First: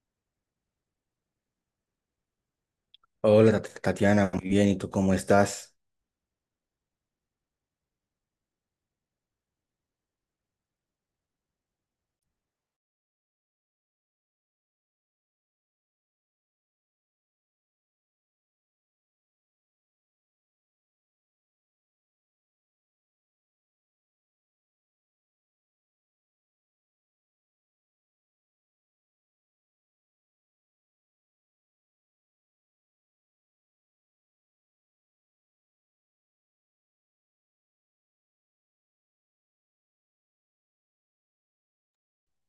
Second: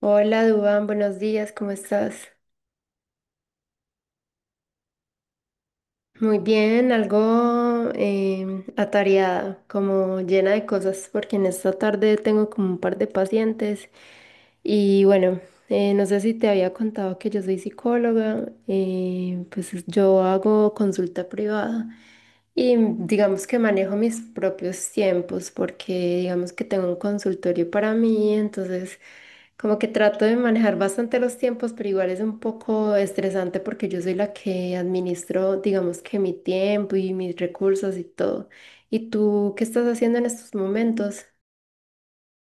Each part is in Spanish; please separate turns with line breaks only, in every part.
Hola, Dubán, buenos días, ¿cómo estás?
Hola Tatiana, muy bien, ¿y tú cómo estás?
Muy bien, algo atareada, como llena de cosas, porque en esta tarde tengo como un par de pacientes y bueno, no sé si te había contado que yo soy psicóloga, pues yo hago consulta privada. Y digamos que manejo mis propios tiempos porque digamos que tengo un consultorio para mí, entonces como que trato de manejar bastante los tiempos, pero igual es un poco estresante porque yo soy la que administro, digamos que mi tiempo y mis recursos y todo. ¿Y tú qué estás haciendo en estos momentos?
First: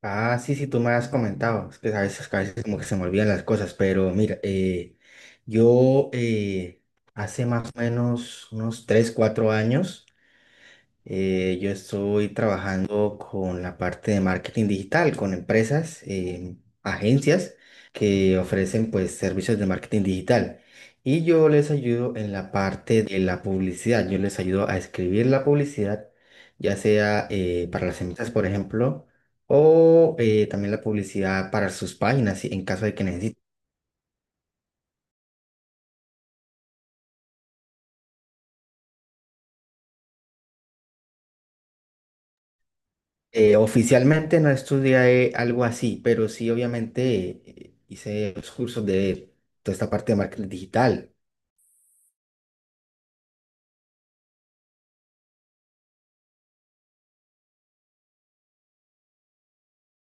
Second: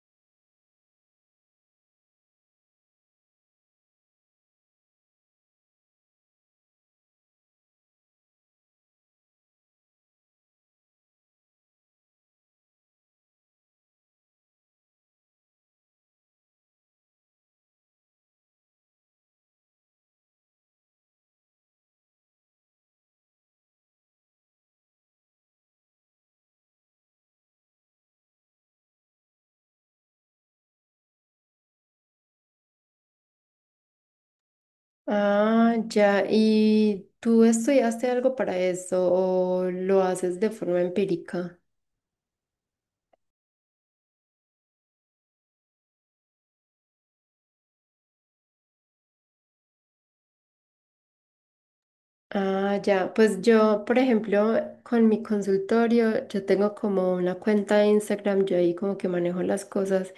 Ah, sí, sí, tú me has comentado, es que a veces como que se me olvidan las cosas, pero mira, yo hace más o menos unos 3 4 años. Yo estoy trabajando con la parte de marketing digital, con empresas, agencias que ofrecen pues servicios de marketing digital. Y yo les ayudo en la parte de la publicidad. Yo les ayudo a escribir la publicidad, ya sea para las empresas, por ejemplo, o también la publicidad para sus páginas, en caso de que necesiten.
Ah, ya. ¿Y tú estudiaste algo para eso o lo haces de forma empírica?
Oficialmente no estudié algo así, pero sí, obviamente, hice los cursos de toda esta parte de marketing digital.
Ah, ya, pues yo, por ejemplo, con mi consultorio, yo tengo como una cuenta de Instagram, yo ahí como que manejo las cosas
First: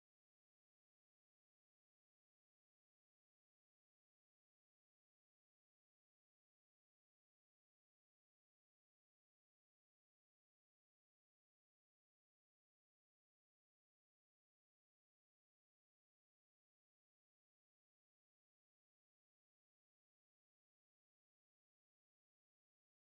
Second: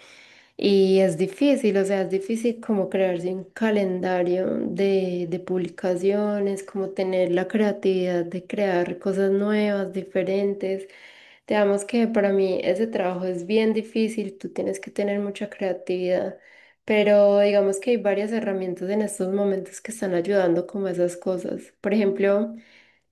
y es difícil, o sea, es difícil como crearse un calendario de publicaciones, como tener la creatividad de crear cosas nuevas, diferentes. Digamos que para mí ese trabajo es bien difícil, tú tienes que tener mucha creatividad. Pero digamos que hay varias herramientas en estos momentos que están ayudando como a esas cosas. Por ejemplo,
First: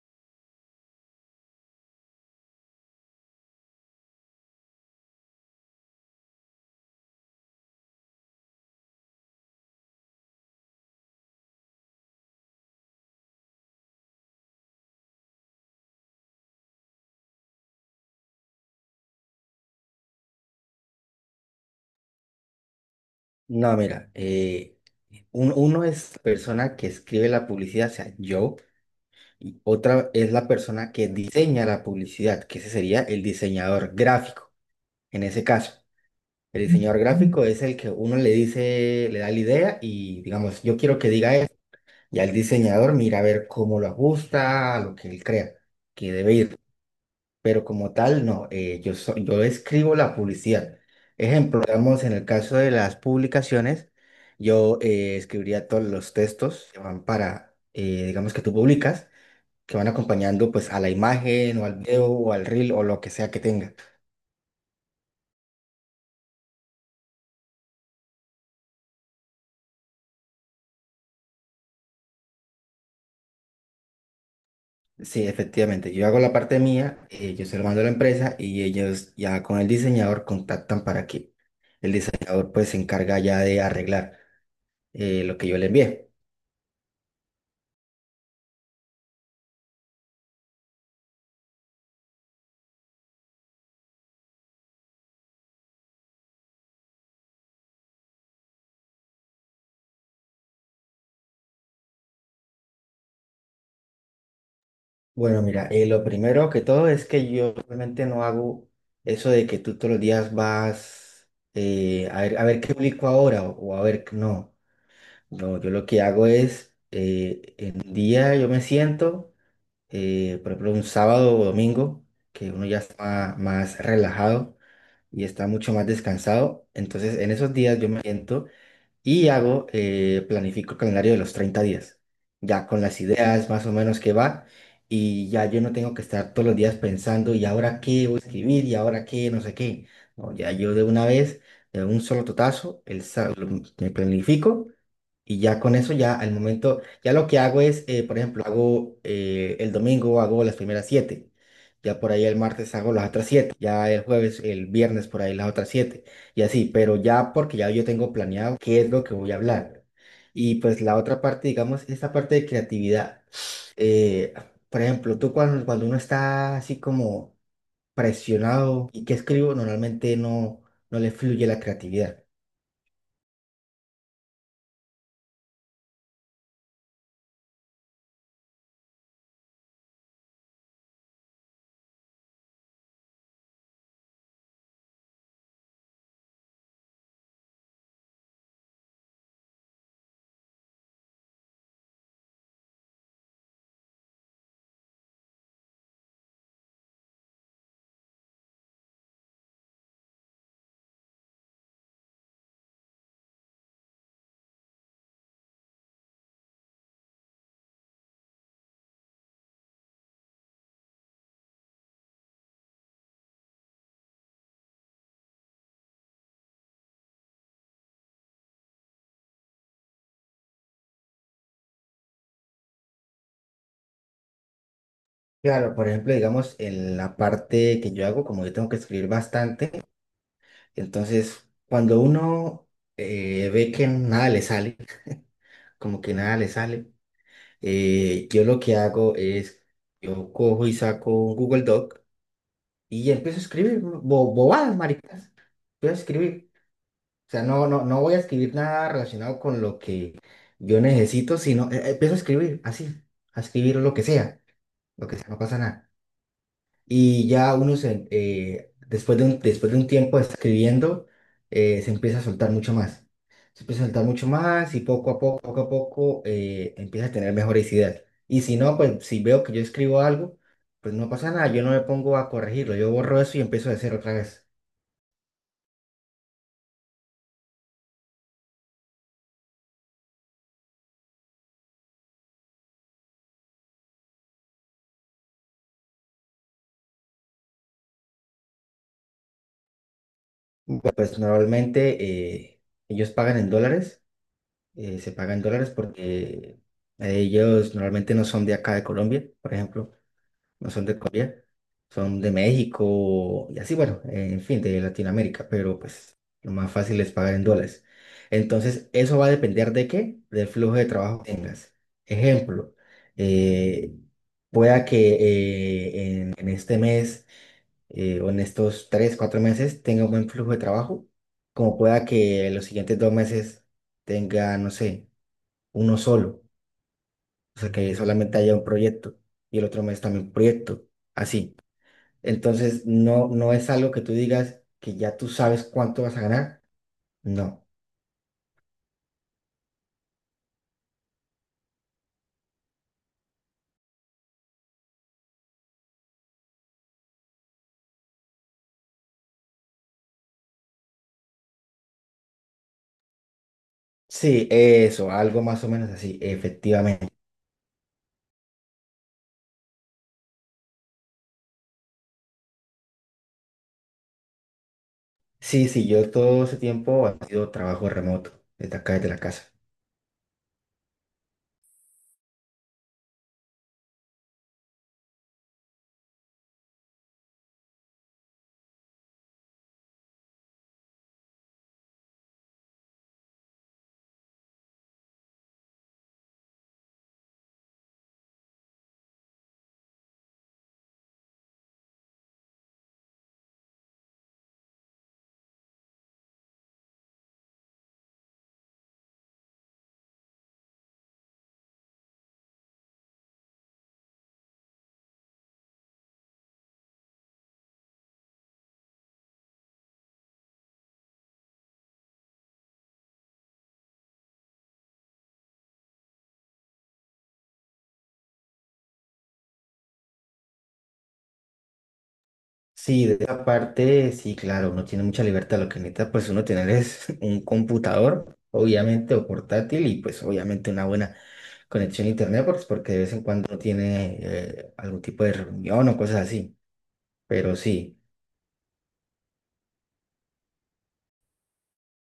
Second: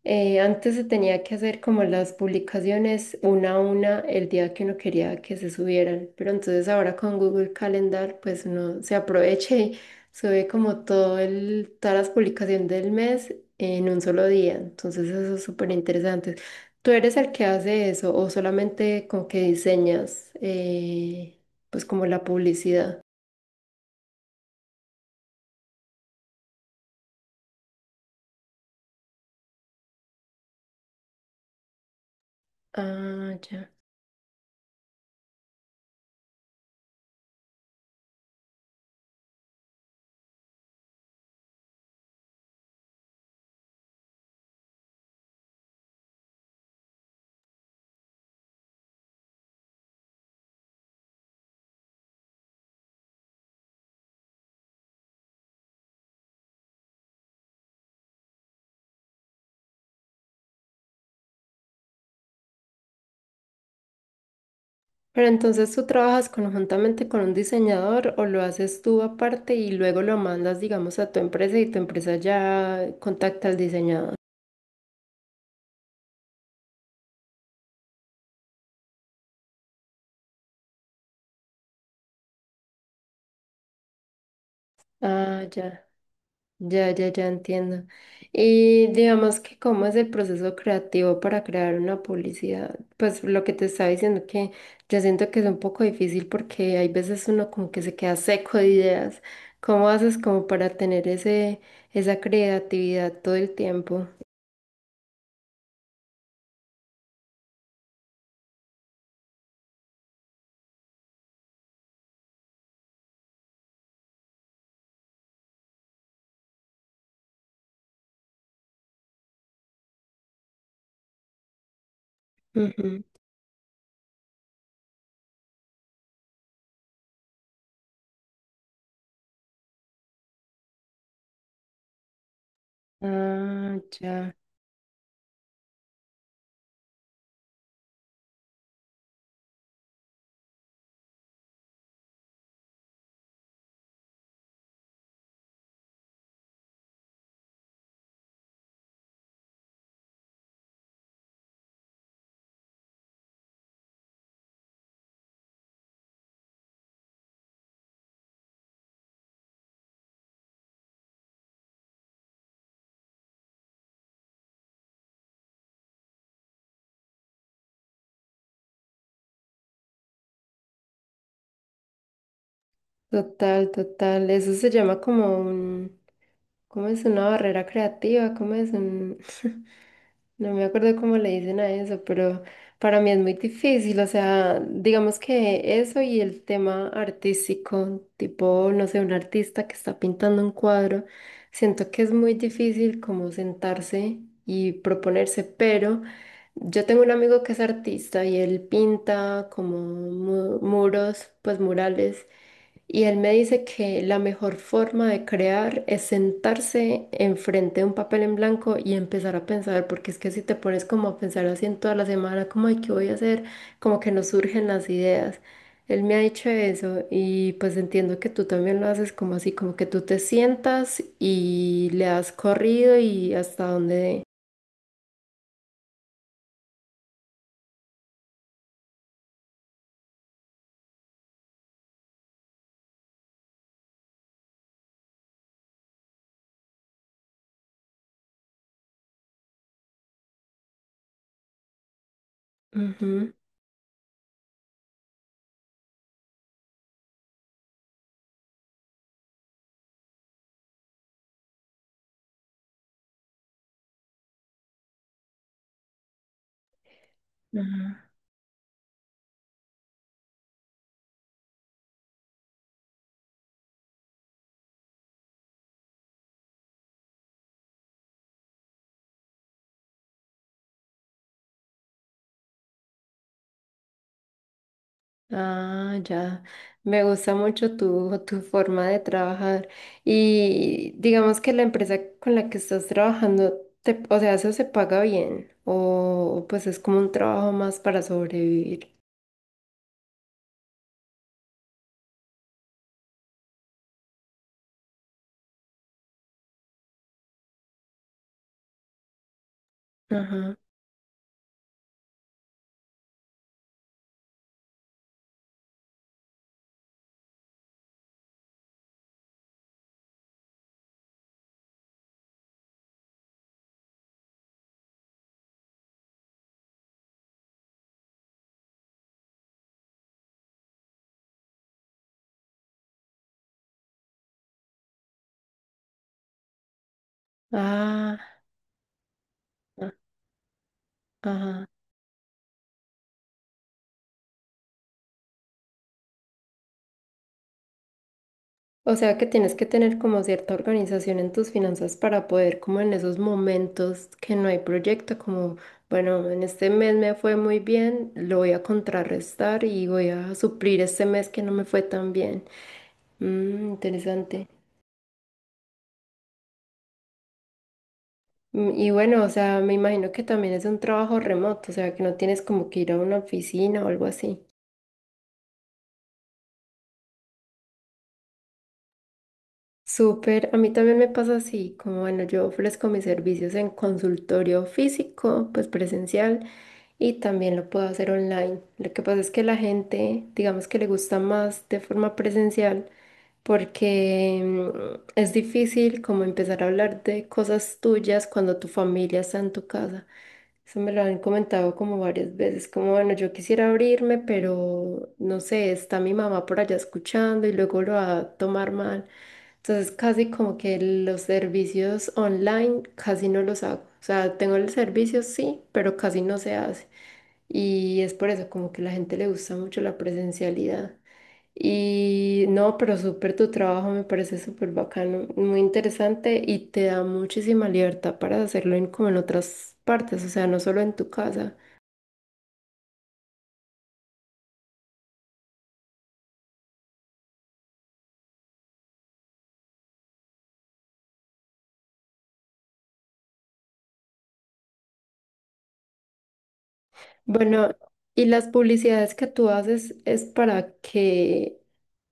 antes se tenía que hacer como las publicaciones una a una el día que uno quería que se subieran, pero entonces ahora con Google Calendar pues uno se aprovecha y sube como todo el, todas las publicaciones del mes en un solo día. Entonces eso es súper interesante. ¿Tú eres el que hace eso o solamente con que diseñas pues como la publicidad?
No, mira, uno es la persona que escribe la publicidad, o sea, yo, y otra es la persona que diseña la publicidad, que ese sería el
Ah, ya.
diseñador gráfico, en ese caso. El diseñador gráfico es el que uno le dice, le da la idea y, digamos, yo quiero que diga esto. Ya el diseñador mira a ver cómo lo ajusta a lo que él crea que debe ir. Pero como tal, no, yo escribo la publicidad. Ejemplo, digamos, en el caso de las publicaciones, yo escribiría todos los textos que van para, digamos, que tú publicas, que van acompañando pues a la imagen o al video o al reel o lo que sea que tenga.
Pero entonces tú trabajas conjuntamente con un diseñador o lo haces tú aparte y luego lo mandas, digamos, a tu empresa y tu empresa ya contacta al diseñador.
Sí, efectivamente, yo hago la parte mía, yo se lo mando a la empresa y ellos ya con el diseñador contactan para que el diseñador pues se encarga ya de arreglar lo
Ah,
que yo le
ya,
envié.
ya, ya, ya entiendo. Y digamos que cómo es el proceso creativo para crear una publicidad. Pues lo que te estaba diciendo que yo siento que es un poco difícil porque hay veces uno como que se queda seco de ideas. ¿Cómo haces como para tener ese, esa creatividad todo el tiempo?
Bueno, mira, lo primero que todo es que yo realmente no hago eso de que tú todos los días vas a ver qué publico ahora o a ver, no, no, yo lo que hago es, en un día yo me siento, por ejemplo, un sábado o domingo, que uno ya está más relajado y está mucho más descansado, entonces en esos días yo me siento y hago, planifico el calendario de los 30 días, ya con las ideas más o
Ah,
menos que
ya.
va, y ya yo no tengo que estar todos los días pensando, y ahora qué voy a escribir, y ahora qué, no sé qué. No, ya yo de una vez, de un solo totazo, me planifico y ya con eso, ya al momento, ya lo que hago es, por ejemplo, hago el domingo, hago las primeras siete. Ya por ahí el martes hago las otras siete. Ya el jueves, el viernes por ahí las otras siete. Y así, pero ya porque ya yo tengo planeado qué es lo que voy a hablar. Y pues la otra parte, digamos, esta parte de creatividad. eh, por ejemplo, tú cuando, cuando uno está así como presionado y que escribo, normalmente no, no le fluye la creatividad.
Total, total. Eso se llama como un, ¿cómo es? Una barrera creativa, ¿cómo es? Un, no me acuerdo cómo le dicen a eso, pero para mí es muy difícil. O sea, digamos que eso y el tema artístico, tipo, no sé, un artista que está pintando un cuadro, siento que es muy difícil como sentarse y proponerse, pero... Yo tengo un amigo que es artista y él pinta como muros, pues murales. Y él me dice que la mejor forma de crear es sentarse enfrente de un papel en blanco y empezar a pensar, porque es que si te pones como a pensar así en toda la semana, como, ay, ¿qué voy a hacer? Como que no surgen las ideas. Él me ha dicho eso y pues entiendo que tú también lo haces como así, como que tú te sientas y le has corrido y hasta donde dé.
Claro, por ejemplo, digamos, en la parte que yo hago, como yo tengo que escribir bastante, entonces cuando uno ve que nada le sale, como que nada le sale, yo lo que hago es, yo cojo y saco un Google Doc y
Ujú.
empiezo a escribir bobadas, maricas, empiezo a escribir. O sea, no, no, no voy a escribir nada relacionado con lo que yo necesito, sino empiezo a escribir así, a escribir lo que sea, no pasa nada. Y ya uno
Ujú.
se, después de un tiempo de estar escribiendo, se empieza a soltar mucho más. Se empieza a soltar mucho más y poco a poco, empieza a tener mejores ideas. Y si no, pues si veo que yo escribo algo, pues no pasa nada, yo no me pongo a corregirlo, yo borro eso y empiezo de cero otra vez.
Ah, ya. Me gusta mucho tu, tu forma de trabajar. Y digamos que la empresa con la que estás trabajando, te, o sea, eso se paga bien. O pues es como un trabajo más para sobrevivir.
Bueno, pues normalmente eh, ellos pagan en dólares, se pagan en dólares porque ellos normalmente no son de acá de Colombia, por ejemplo.
Ajá.
No son de Colombia, son de México y así, bueno, en fin, de Latinoamérica, pero pues lo más fácil es pagar en dólares. Entonces, eso va a depender de qué, del flujo de trabajo que tengas. Ejemplo, eh, pueda que en este mes o en estos 3, 4 meses tenga un buen flujo de trabajo, como pueda que los siguientes 2 meses tenga, no sé, uno solo, o sea, que
Ah,
solamente haya un proyecto y el otro
ah,
mes también un proyecto, así.
ajá.
Entonces, no, no es algo que tú digas que ya tú sabes cuánto vas a ganar. No.
O sea que tienes que tener como cierta organización en tus finanzas para poder, como en esos momentos que no hay proyecto, como, bueno, en este mes me fue muy bien, lo voy a contrarrestar y voy a suplir este mes que no me fue tan bien. Mm,
Sí,
interesante.
eso, algo más o menos así, efectivamente.
Mm, y bueno, o sea, me imagino que también es un trabajo remoto, o sea, que no tienes como que ir a una oficina o algo así.
Sí, sí, yo todo ese tiempo ha sido trabajo remoto, desde acá, desde la casa.
Súper, a mí también me pasa así, como bueno, yo ofrezco mis servicios en consultorio físico, pues presencial, y también lo puedo hacer online. Lo que pasa es que la gente, digamos que le gusta más de forma presencial porque mm, es difícil como empezar a hablar de cosas tuyas cuando tu familia está en tu casa. Eso me lo han comentado como varias veces, como bueno, yo quisiera abrirme, pero no sé, está mi mamá por allá escuchando y luego lo va a tomar mal. Entonces casi como que los servicios online casi no los hago. O sea, tengo el servicio sí, pero casi no se hace. Y es por eso como que a la gente le gusta mucho la presencialidad. Y no, pero súper tu trabajo me parece súper bacano, muy interesante y te da muchísima libertad para hacerlo en, como en otras partes, o sea, no solo en tu casa.
Sí, de esa parte, sí, claro, uno tiene mucha libertad. Lo que necesita, pues, uno tener es un computador, obviamente, o portátil, y pues, obviamente, una buena conexión a internet, pues, porque de vez en cuando uno tiene algún tipo de reunión o cosas así. Pero
Bueno,
sí.
¿y las publicidades que tú haces es para qué?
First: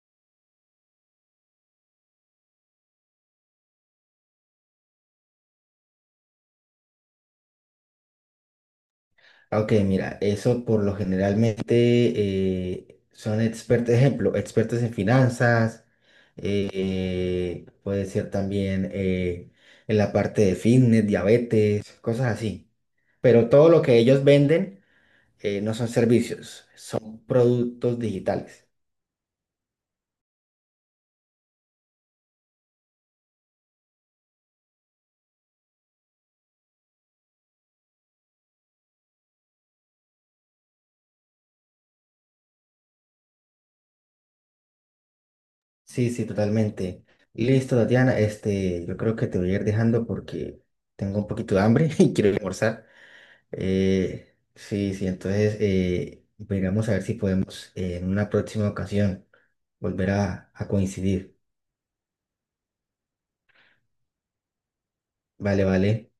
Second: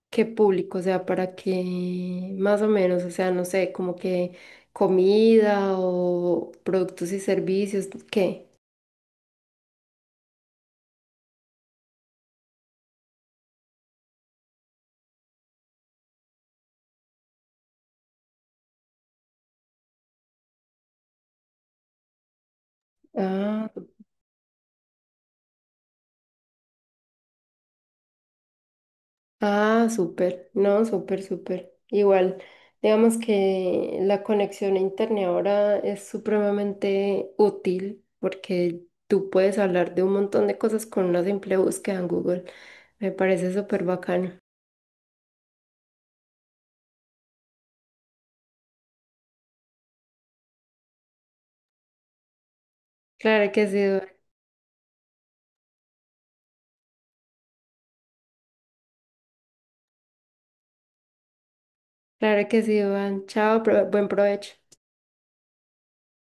¿Qué público? O sea, para que más o menos, o sea, no sé, como que comida o productos y servicios, ¿qué?
Ok, mira, eso por lo generalmente son expertos, ejemplo, expertos en finanzas, puede ser también en la parte de fitness, diabetes, cosas así. Pero
Ah,
todo lo que ellos venden no son servicios, son productos digitales.
ah, súper, no, súper, súper. Igual, digamos que la conexión a internet ahora es supremamente útil porque tú puedes hablar de un montón de cosas con una simple búsqueda en Google. Me parece súper bacano.
Sí, sí, totalmente. Listo, Tatiana, este, yo creo que te voy a ir dejando porque tengo un poquito de hambre y quiero ir a almorzar.
Claro que sí, Duan.
Sí, sí, entonces miramos a ver si podemos en una próxima ocasión volver a coincidir.
Claro que sí, Duan. Chao, buen provecho.
Vale, vale.